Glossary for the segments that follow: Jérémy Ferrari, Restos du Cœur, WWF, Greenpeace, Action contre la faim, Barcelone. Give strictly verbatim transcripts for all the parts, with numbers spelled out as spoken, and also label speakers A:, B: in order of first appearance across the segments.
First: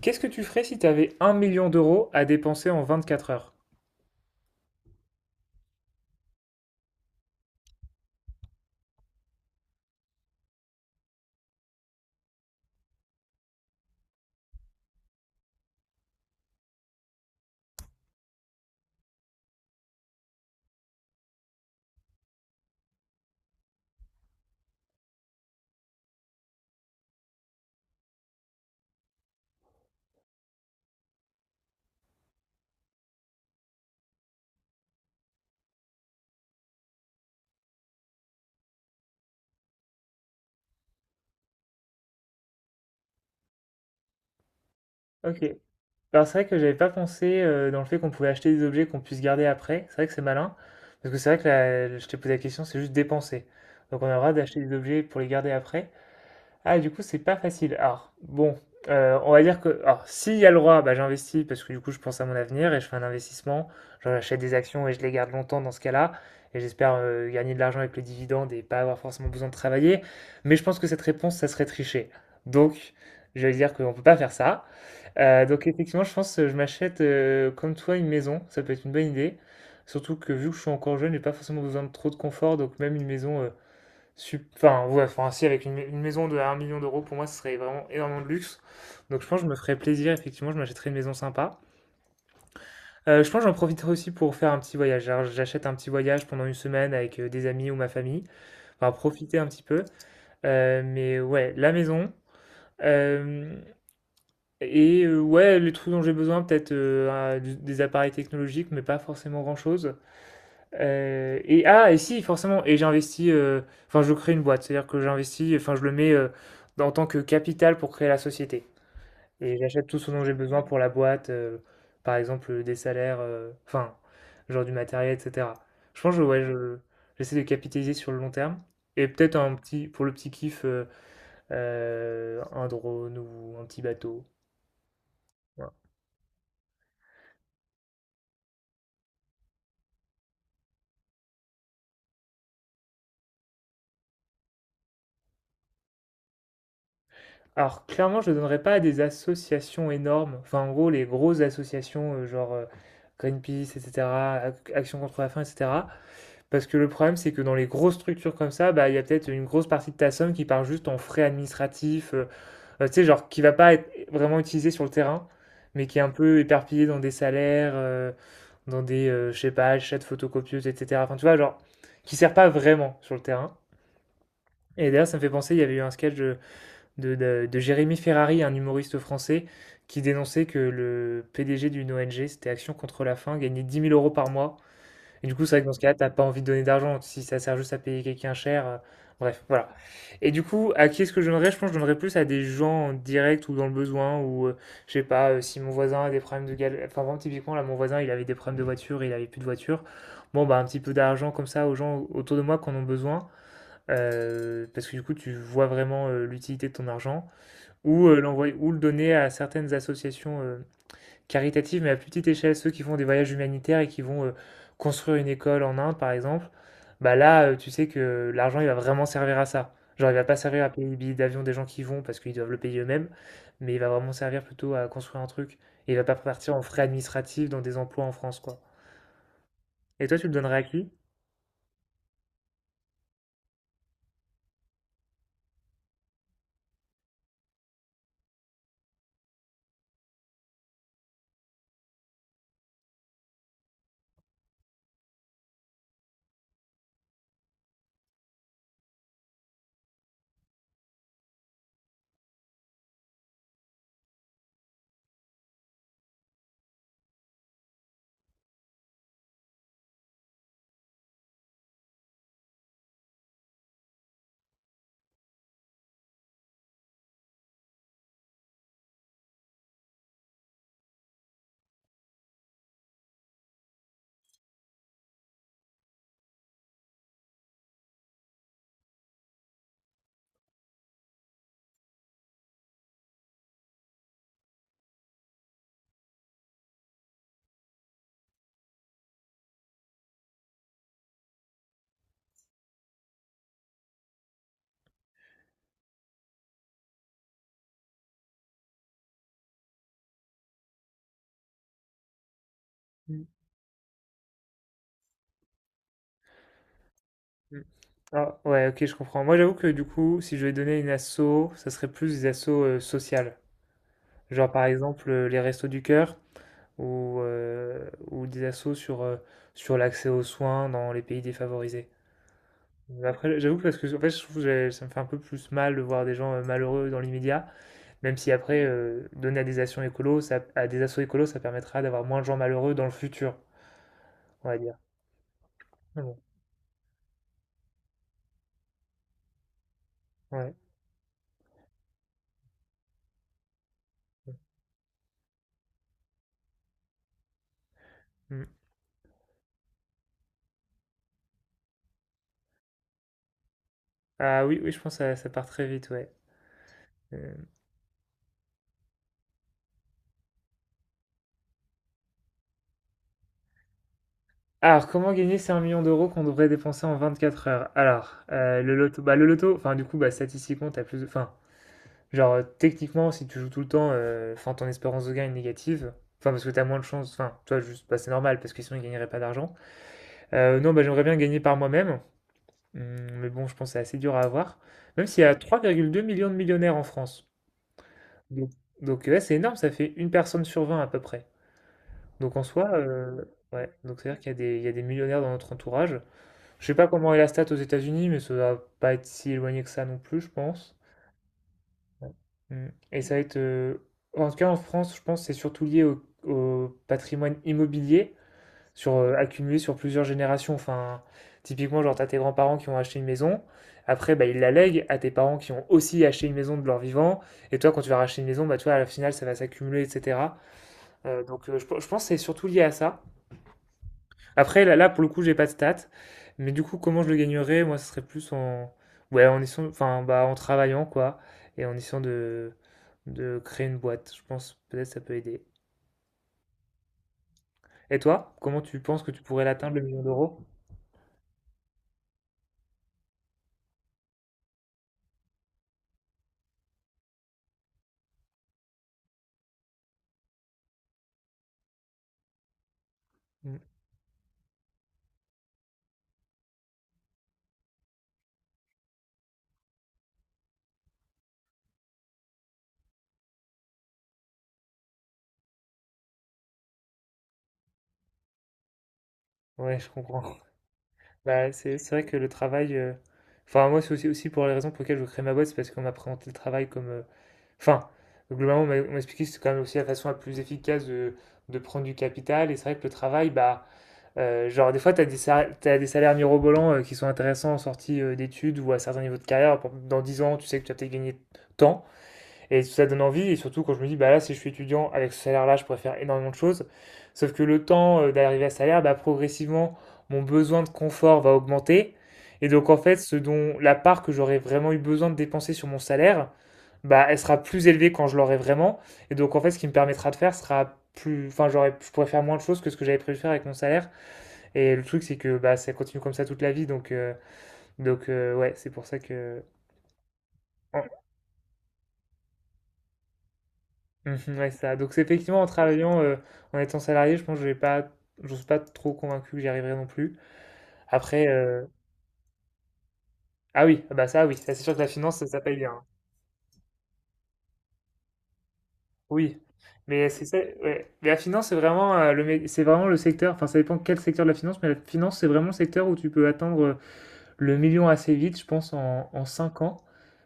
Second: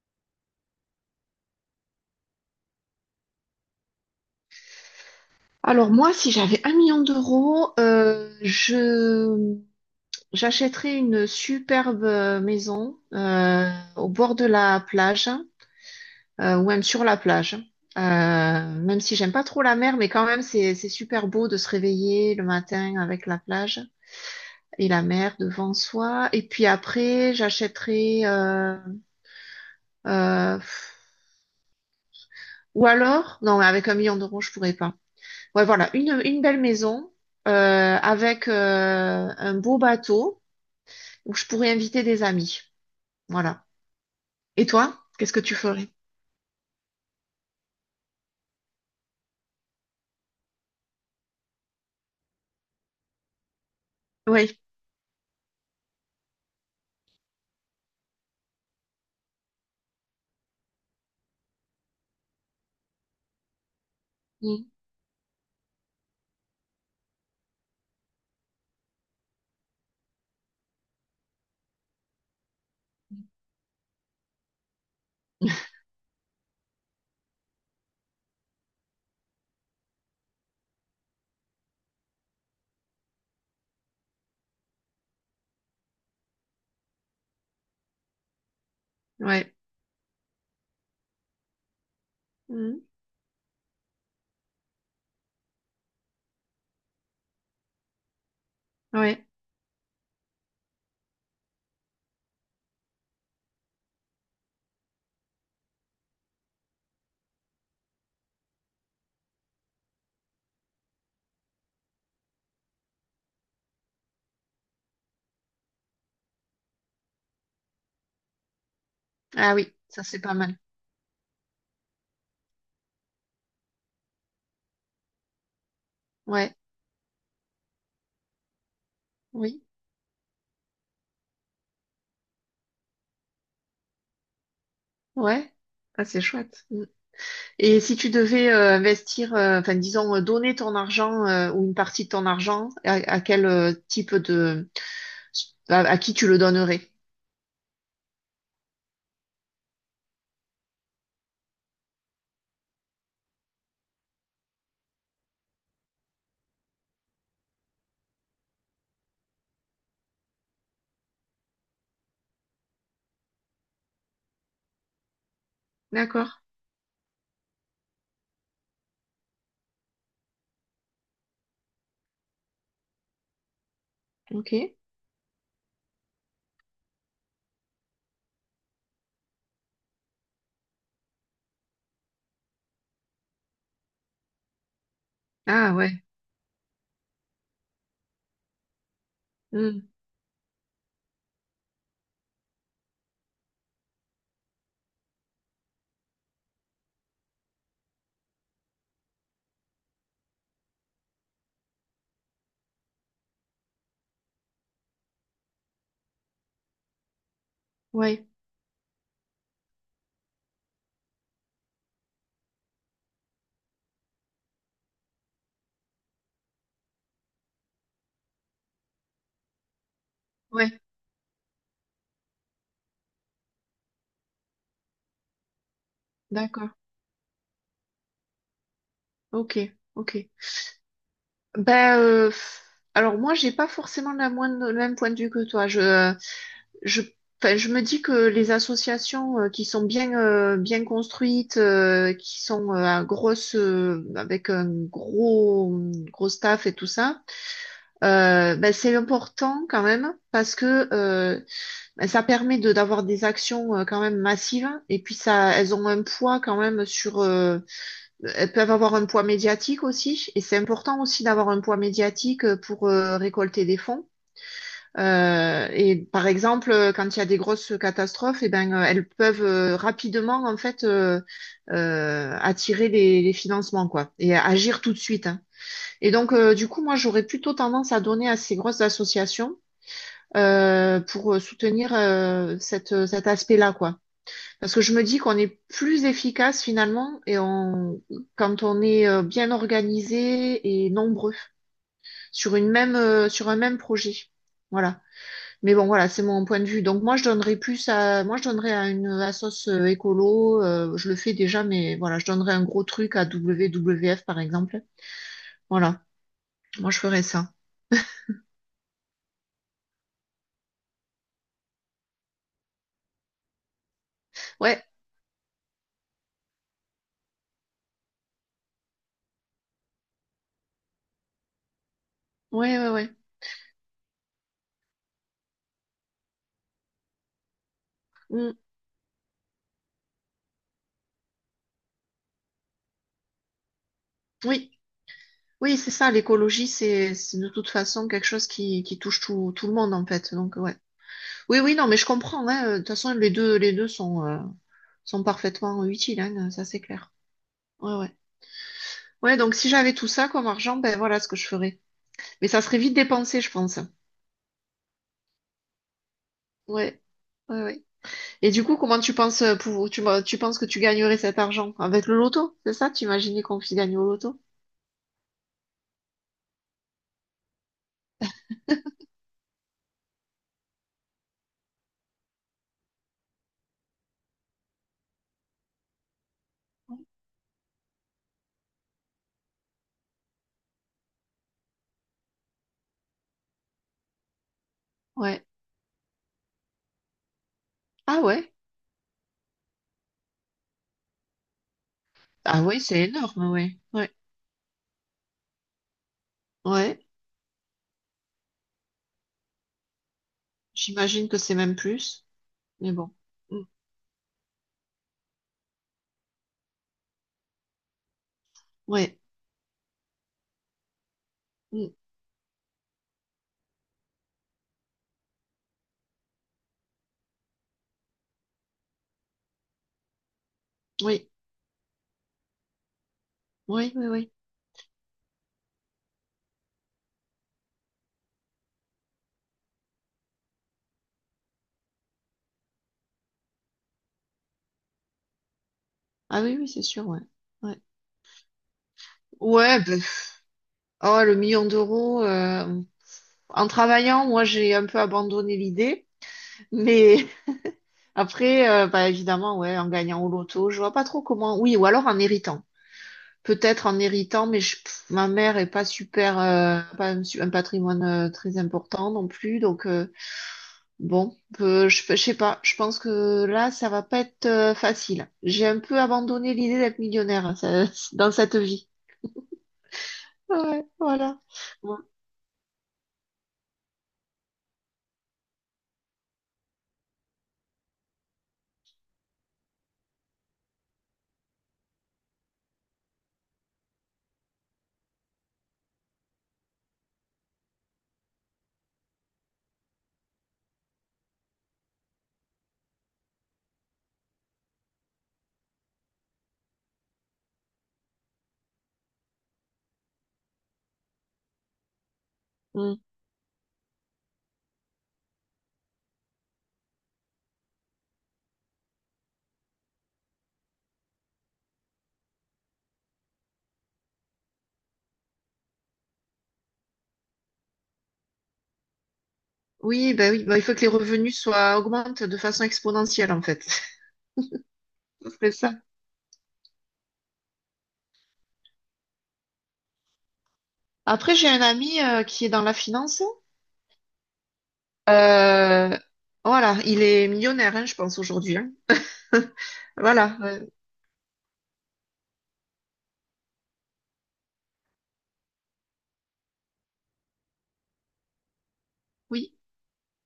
A: Qu'est-ce que tu ferais si tu avais un million d'euros à dépenser en vingt-quatre heures?
B: Alors moi, si j'avais un million d'euros, euh, je j'achèterais une superbe euh, maison euh, au bord de la plage euh, ou même sur la plage. Euh, même si j'aime pas trop la mer, mais quand même c'est c'est super beau de se réveiller le matin avec la plage et la mer devant soi. Et puis après, j'achèterais euh, euh, pff, ou alors non, mais avec un million d'euros, je pourrais pas. Ouais, voilà, une, une belle maison euh, avec euh, un beau bateau où je pourrais inviter des amis. Voilà. Et toi, qu'est-ce que
A: Ok.
B: tu ferais?
A: Alors c'est vrai que j'avais pas pensé euh, dans le fait qu'on pouvait acheter des objets qu'on puisse garder après. C'est vrai que c'est malin. Parce que c'est vrai que la- je t'ai posé la question, c'est juste dépenser. Donc on a le droit
B: Oui.
A: d'acheter des objets pour les garder après. Ah, du coup, c'est pas facile. Alors, bon, euh, on va dire que, alors, s'il y a le droit, bah, j'investis parce que du coup, je pense à mon avenir et je fais un investissement. Genre, j'achète des
B: Mm.
A: actions et je les garde longtemps dans ce cas-là. Et j'espère euh, gagner de l'argent avec le dividende et pas avoir forcément besoin de travailler. Mais je pense que cette réponse, ça serait tricher. Donc, je vais dire qu'on peut pas faire ça. Euh, donc, effectivement, je pense que je m'achète, euh, comme toi, une maison. Ça peut être une bonne idée. Surtout que vu que je suis encore jeune, j'ai pas forcément besoin de trop de confort. Donc, même une maison. euh, Sup- Enfin, ouais, enfin, si, avec une, une maison de un million d'euros, pour moi, ce serait vraiment énormément de luxe. Donc, je pense que je
B: Ouais.
A: me ferais plaisir, effectivement, je m'achèterais une maison sympa.
B: Mm.
A: Euh, je pense que j'en profiterai aussi pour faire un petit voyage. Alors, j'achète un petit voyage pendant une semaine avec euh, des amis ou ma famille. Enfin,
B: Ouais.
A: profiter un petit peu. Euh, mais ouais, la maison. Euh, et euh, ouais, les trucs dont j'ai besoin, peut-être euh, un- du- des appareils technologiques, mais pas forcément grand-chose. Euh, et ah, et si, forcément, et j'investis, euh, enfin, je crée une boîte, c'est-à-dire que j'investis, enfin, je le mets euh, en tant que capital pour créer la société.
B: Ah
A: Et
B: oui,
A: j'achète tout
B: ça
A: ce
B: c'est
A: dont j'ai
B: pas mal.
A: besoin pour la boîte, euh, par exemple, euh, des salaires, euh, enfin, genre du matériel, et cetera. Je pense que ouais,
B: Ouais.
A: je, j'essaie de capitaliser sur le long terme. Et peut-être un
B: Oui.
A: petit, pour le petit kiff, euh, euh, un drone ou un petit bateau.
B: Ouais.
A: Voilà.
B: Ah, c'est chouette. Mm. Et si tu devais euh, investir, euh, enfin disons, euh, donner ton argent euh, ou une partie de ton argent, à, à quel euh, type de... À, à qui tu le donnerais?
A: Alors clairement, je ne donnerais pas à des associations énormes, enfin en gros les grosses associations euh, genre euh, Greenpeace, et cetera, Ac- Action contre la faim, et cetera. Parce que le problème, c'est que dans les grosses structures comme ça, bah, il y a peut-être une grosse partie de ta somme qui part juste en frais administratifs, euh, euh, tu sais, genre qui va pas être vraiment utilisée sur le terrain, mais qui est un
B: D'accord.
A: peu éparpillée dans des salaires, euh, dans des, euh, je sais pas, achats de photocopieuses, et cetera. Enfin, tu vois, genre, qui sert pas vraiment sur le terrain.
B: Ok.
A: Et d'ailleurs, ça me fait penser, il y avait eu un sketch, de, de- de Jérémy Ferrari, un humoriste français, qui dénonçait que le P D G d'une O N G, c'était Action contre la faim, gagnait dix mille euros par mois. Et du coup, c'est vrai que
B: Ah
A: dans ce
B: ouais.
A: cas-là, t'as pas envie de donner d'argent si ça sert juste à payer quelqu'un cher. Euh, bref, voilà.
B: Mm.
A: Et du coup, à qui est-ce que je donnerais? Je pense que je donnerais plus à des gens en direct ou dans le besoin, ou euh, je sais pas, euh, si mon voisin a des problèmes de galère. Enfin, vraiment, typiquement, là, mon voisin, il avait des problèmes de voiture, il avait plus de voiture. Bon, bah, un petit peu d'argent comme ça aux gens autour de moi qui en ont besoin. Euh, parce que du coup, tu vois vraiment euh, l'utilité de ton argent ou euh,
B: Ouais.
A: l'envoyer ou le donner à certaines associations euh, caritatives, mais à plus petite échelle, ceux qui font des voyages humanitaires et qui vont euh, construire une école en Inde, par exemple, bah là, euh, tu sais que l'argent, il va vraiment servir à ça. Genre, il va pas servir à
B: Ouais.
A: payer les billets d'avion des gens qui vont parce qu'ils doivent le payer eux-mêmes, mais il va vraiment servir plutôt à construire un truc. Et il va pas partir en
B: D'accord.
A: frais administratifs dans des emplois en France, quoi.
B: Ok,
A: Et
B: ok.
A: toi, tu le donnerais à qui?
B: Bah, euh, pff, alors moi, j'ai pas forcément la moindre- le même point de vue que toi. Je, euh, je, enfin, je me dis que les associations euh, qui sont bien, euh, bien construites, euh, qui sont euh, à grosse, euh, avec un gros, gros staff et tout ça, euh, bah, c'est important quand même parce que euh, bah, ça permet de d'avoir des actions euh, quand même massives et puis ça, elles ont un poids quand même sur, euh, elles peuvent avoir un poids médiatique aussi, et c'est important aussi d'avoir un poids médiatique euh, pour euh, récolter des fonds. Euh, et par exemple, euh, quand il y a des grosses catastrophes, eh ben, euh, elles peuvent euh, rapidement en fait euh, euh, attirer les, les financements quoi, et agir tout de suite, hein. Et donc, euh, du coup, moi, j'aurais plutôt tendance à donner à ces grosses associations euh, pour soutenir euh, cette, cet aspect-là quoi. Parce que je me dis qu'on est plus efficace finalement et on, quand on est euh, bien organisé et nombreux sur une même, euh, sur un même projet. Voilà. Mais bon, voilà, c'est mon point de vue. Donc moi, je donnerais plus à, moi, je donnerais à une assos euh, écolo. Euh, je le fais déjà, mais voilà, je donnerais un gros truc à
A: Mm,
B: W W F par exemple. Voilà. Moi, je ferais ça.
A: mm. Ah, ouais, ok, je comprends. Moi, j'avoue que du coup, si je devais donner une asso, ça serait plus des assos euh, sociales. Genre par
B: Ouais,
A: exemple euh, les Restos du Cœur ou, euh, ou des assos sur, euh, sur l'accès aux soins dans les pays défavorisés.
B: ouais, ouais,
A: Mais
B: ouais.
A: après, j'avoue que parce que en fait, je trouve que j'ai- ça me fait un peu plus mal de voir des gens euh, malheureux dans l'immédiat, même si
B: Mm.
A: après, euh, donner à des actions écolos, ça, à des assos écolos, ça permettra d'avoir moins de gens malheureux dans le futur, on va
B: Oui,
A: dire.
B: oui, c'est
A: Mais
B: ça.
A: bon,
B: L'écologie, c'est, c'est de toute façon quelque chose qui, qui touche tout, tout le monde en fait.
A: ouais.
B: Donc ouais. Oui, oui, non, mais je comprends, hein. De toute façon, les deux, les deux sont, euh, sont parfaitement utiles, hein, ça c'est clair. Ouais, ouais.
A: Mm.
B: Ouais, donc si j'avais tout ça comme argent, ben voilà ce que je ferais. Mais ça serait vite dépensé, je pense.
A: Ah oui, oui, je pense que ça, ça part très vite, ouais.
B: Ouais,
A: Euh,
B: ouais, ouais. Et du coup, comment tu penses euh, pour, tu, tu penses que tu gagnerais cet argent? Avec le loto, c'est ça? Tu imaginais qu'on y gagne au loto?
A: Alors, comment gagner ces un million d'euros qu'on devrait dépenser en vingt quatre heures? Alors, euh, le loto, bah, le loto, enfin, du coup, bah, statistiquement, t'as plus de, enfin, genre, euh, techniquement, si tu joues tout le temps, euh, enfin, ton espérance de gain est négative. Enfin, parce que t'as moins de chance. Enfin, toi, juste, bah, c'est normal, parce que sinon, ils gagneraient pas d'argent. Euh, non, bah, j'aimerais bien gagner par moi-même. Hum, Mais bon, je pense que c'est assez dur à avoir. Même s'il y a
B: Ouais.
A: trois virgule deux millions de millionnaires en France.
B: Ah
A: Donc,
B: ouais.
A: donc, ouais, c'est énorme, ça fait une personne sur vingt à peu près. Donc, en
B: Ah
A: soi,
B: ouais, c'est
A: euh,
B: énorme,
A: ouais.
B: ouais.
A: Donc,
B: Ouais.
A: c'est-à-dire qu'il y a des, il y a des millionnaires dans notre entourage. Je sais pas
B: Ouais.
A: comment est la stat aux États-Unis, mais ça va pas être si éloigné que ça non plus, je pense.
B: J'imagine que c'est même
A: Ouais.
B: plus.
A: Mm.
B: Mais
A: Et
B: bon.
A: ça va être,
B: Mm.
A: euh, en tout cas en France, je pense que c'est surtout lié au, au patrimoine immobilier, sur, euh,
B: Ouais.
A: accumulé sur plusieurs générations. Enfin, typiquement,
B: Mm.
A: genre, t'as tes grands-parents qui ont acheté une maison, après, bah, ils la lèguent à tes parents qui ont aussi acheté une maison de leur vivant, et toi, quand tu vas racheter une maison, bah, tu vois, à la finale, ça va s'accumuler, et cetera. Euh,
B: Oui.
A: donc, euh, je, pe- je pense que c'est surtout lié à ça.
B: Oui, oui, oui.
A: Après, là, là, pour le coup, j'ai pas de stats. Mais du coup, comment je le gagnerais? Moi, ce serait plus en, ouais, en essayant, enfin, bah, en travaillant, quoi. Et en essayant de, de créer une boîte. Je pense, peut-être, ça peut aider.
B: Ah oui, oui, c'est sûr, ouais. Ouais.
A: Et toi, comment tu penses que tu pourrais l'atteindre, le
B: Ouais, ben,
A: million d'euros?
B: oh, le million d'euros. euh, En travaillant, moi, j'ai un peu abandonné l'idée. Mais après, euh, bah, évidemment, ouais, en gagnant au loto, je vois pas trop comment. Oui, ou alors en héritant.
A: Mm.
B: Peut-être en héritant, mais je- pff, ma mère est pas super, euh, pas un, su- un patrimoine euh, très important non plus. Donc, euh, bon, euh, je, je sais pas. Je pense que là, ça va pas être euh, facile. J'ai un peu abandonné l'idée d'être millionnaire, hein, ça- dans cette vie.
A: Ouais, je comprends.
B: Ouais, voilà.
A: Bah, c'est, c'est
B: Ouais.
A: vrai que le travail, euh, enfin, moi, c'est aussi, aussi pour les raisons pour lesquelles je crée ma boîte, c'est parce qu'on m'a présenté le travail comme, euh, enfin, globalement, on m'a on m'a expliqué que c'est quand même aussi la façon la plus efficace de, de prendre du capital. Et c'est vrai que le travail, bah, Euh, genre, des fois, tu as, as, des salaires mirobolants euh, qui sont intéressants en sortie euh, d'études ou à certains niveaux de carrière. Dans dix ans, tu sais que tu as peut-être gagné tant. Et ça donne envie, et surtout quand je me dis, bah là, si je suis étudiant, avec ce salaire-là, je pourrais faire énormément de choses. Sauf que le temps euh, d'arriver à ce salaire, bah, progressivement, mon besoin de confort va augmenter. Et donc, en
B: Hmm.
A: fait, ce dont la part que j'aurais vraiment eu besoin de dépenser sur mon salaire, bah, elle sera plus élevée quand je l'aurai vraiment. Et donc, en fait, ce qui me permettra de faire sera plus. Enfin, j'aurais, je pourrais faire moins de choses que ce que j'avais prévu de faire avec mon salaire. Et le truc, c'est que bah, ça continue comme ça toute la vie. Donc, euh, donc euh, ouais, c'est pour ça que.
B: Oui, ben oui, ben il faut que
A: En,
B: les revenus soient augmentent de façon exponentielle en fait.
A: Mhm, ouais, c'est ça. Donc, c'est effectivement, en
B: C'est ça.
A: travaillant, euh, en étant salarié, je pense que je vais pas, je suis pas trop convaincu que j'y arriverai non plus. Après,
B: Après, j'ai un
A: euh,
B: ami euh, qui est dans la finance.
A: ah oui, ah bah ça, oui, ça, c'est sûr que la finance, ça, ça paye bien, hein.
B: Euh, voilà, il est millionnaire, hein, je pense aujourd'hui, hein.
A: Oui, mais c'est
B: Voilà,
A: ça,
B: euh,
A: ouais. Mais la finance, c'est vraiment, euh, le, mé- c'est vraiment le secteur, enfin, ça dépend quel secteur de la finance, mais la finance, c'est vraiment le secteur où tu peux atteindre euh, le million assez vite, je pense, en, en
B: oui,
A: cinq ans.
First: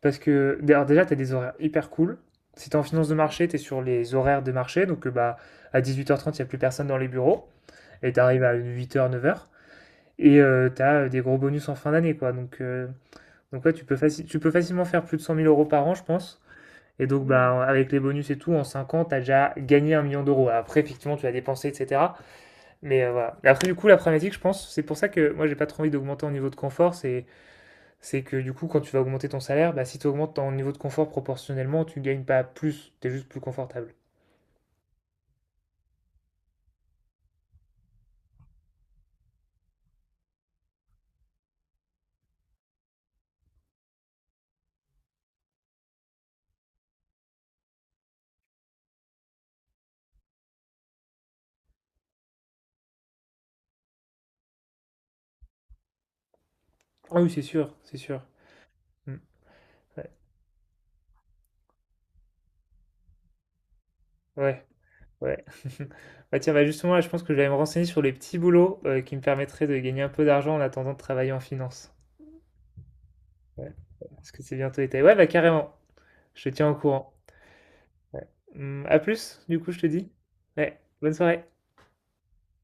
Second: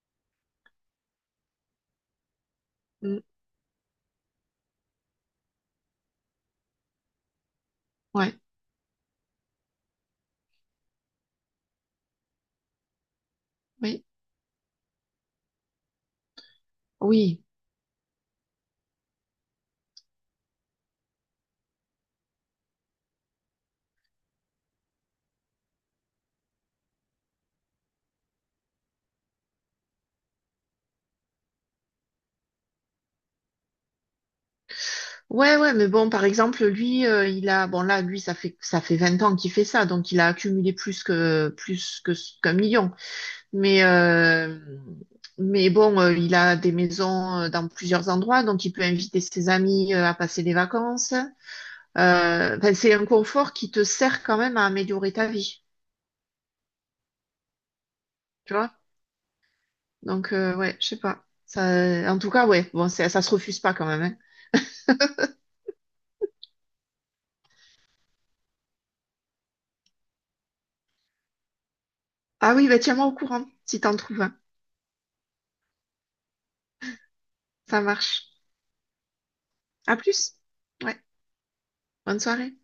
A: Parce que, d'ailleurs, déjà, tu as des horaires hyper cool. Si tu en finance de
B: mm,
A: marché, tu es sur les horaires de marché, donc euh, bah, à dix-huit heures trente, il n'y a plus personne dans les bureaux. Et
B: ouais,
A: t'arrives à huit heures neuf heures. Et euh, t'as des gros bonus en fin d'année, quoi. Donc, euh, donc ouais, tu peux,
B: oui,
A: faci- tu peux facilement faire plus de cent mille euros par an, je pense. Et donc,
B: oui,
A: bah, avec les bonus et tout, en cinq ans, t'as déjà gagné un million d'euros. Après, effectivement, tu as dépensé, et cetera. Mais euh, voilà. Et après, du coup, la problématique, je pense, c'est pour ça que moi, j'ai pas trop envie d'augmenter en niveau de confort. C'est, c'est que du coup, quand tu vas augmenter ton salaire, bah, si tu augmentes ton niveau de confort proportionnellement, tu gagnes pas plus. T'es juste plus confortable.
B: ouais, ouais. Mais bon, par exemple, lui, euh, il a, bon là, lui, ça fait ça fait vingt ans qu'il fait ça, donc il a accumulé plus que plus que ce- qu'un million. Mais, euh, mais bon, euh, il a des maisons euh, dans plusieurs endroits, donc il peut inviter ses amis euh, à passer des vacances. Euh, enfin, c'est un confort qui te sert quand même à améliorer ta vie,
A: Ah oui, c'est sûr, c'est sûr.
B: tu vois?
A: Mm. Ouais.
B: Donc, euh, ouais, je sais pas. Ça, en tout cas, ouais, bon, c'est- ça se refuse pas quand même, hein.
A: Ouais. Ouais. Bah tiens, bah justement, là, je pense que je vais aller me renseigner sur les petits boulots euh, qui me permettraient de gagner un peu d'argent en attendant de travailler en finance.
B: Ah oui, bah tiens-moi au courant
A: Ouais.
B: si t'en
A: Ouais,
B: trouves
A: parce
B: un.
A: que c'est bientôt été. Ouais, bah carrément. Je te tiens au courant.
B: Ça
A: Ouais.
B: marche.
A: Hum, à plus, du coup, je te
B: À
A: dis.
B: plus.
A: Ouais.
B: Ouais,
A: Bonne soirée.
B: bonne soirée.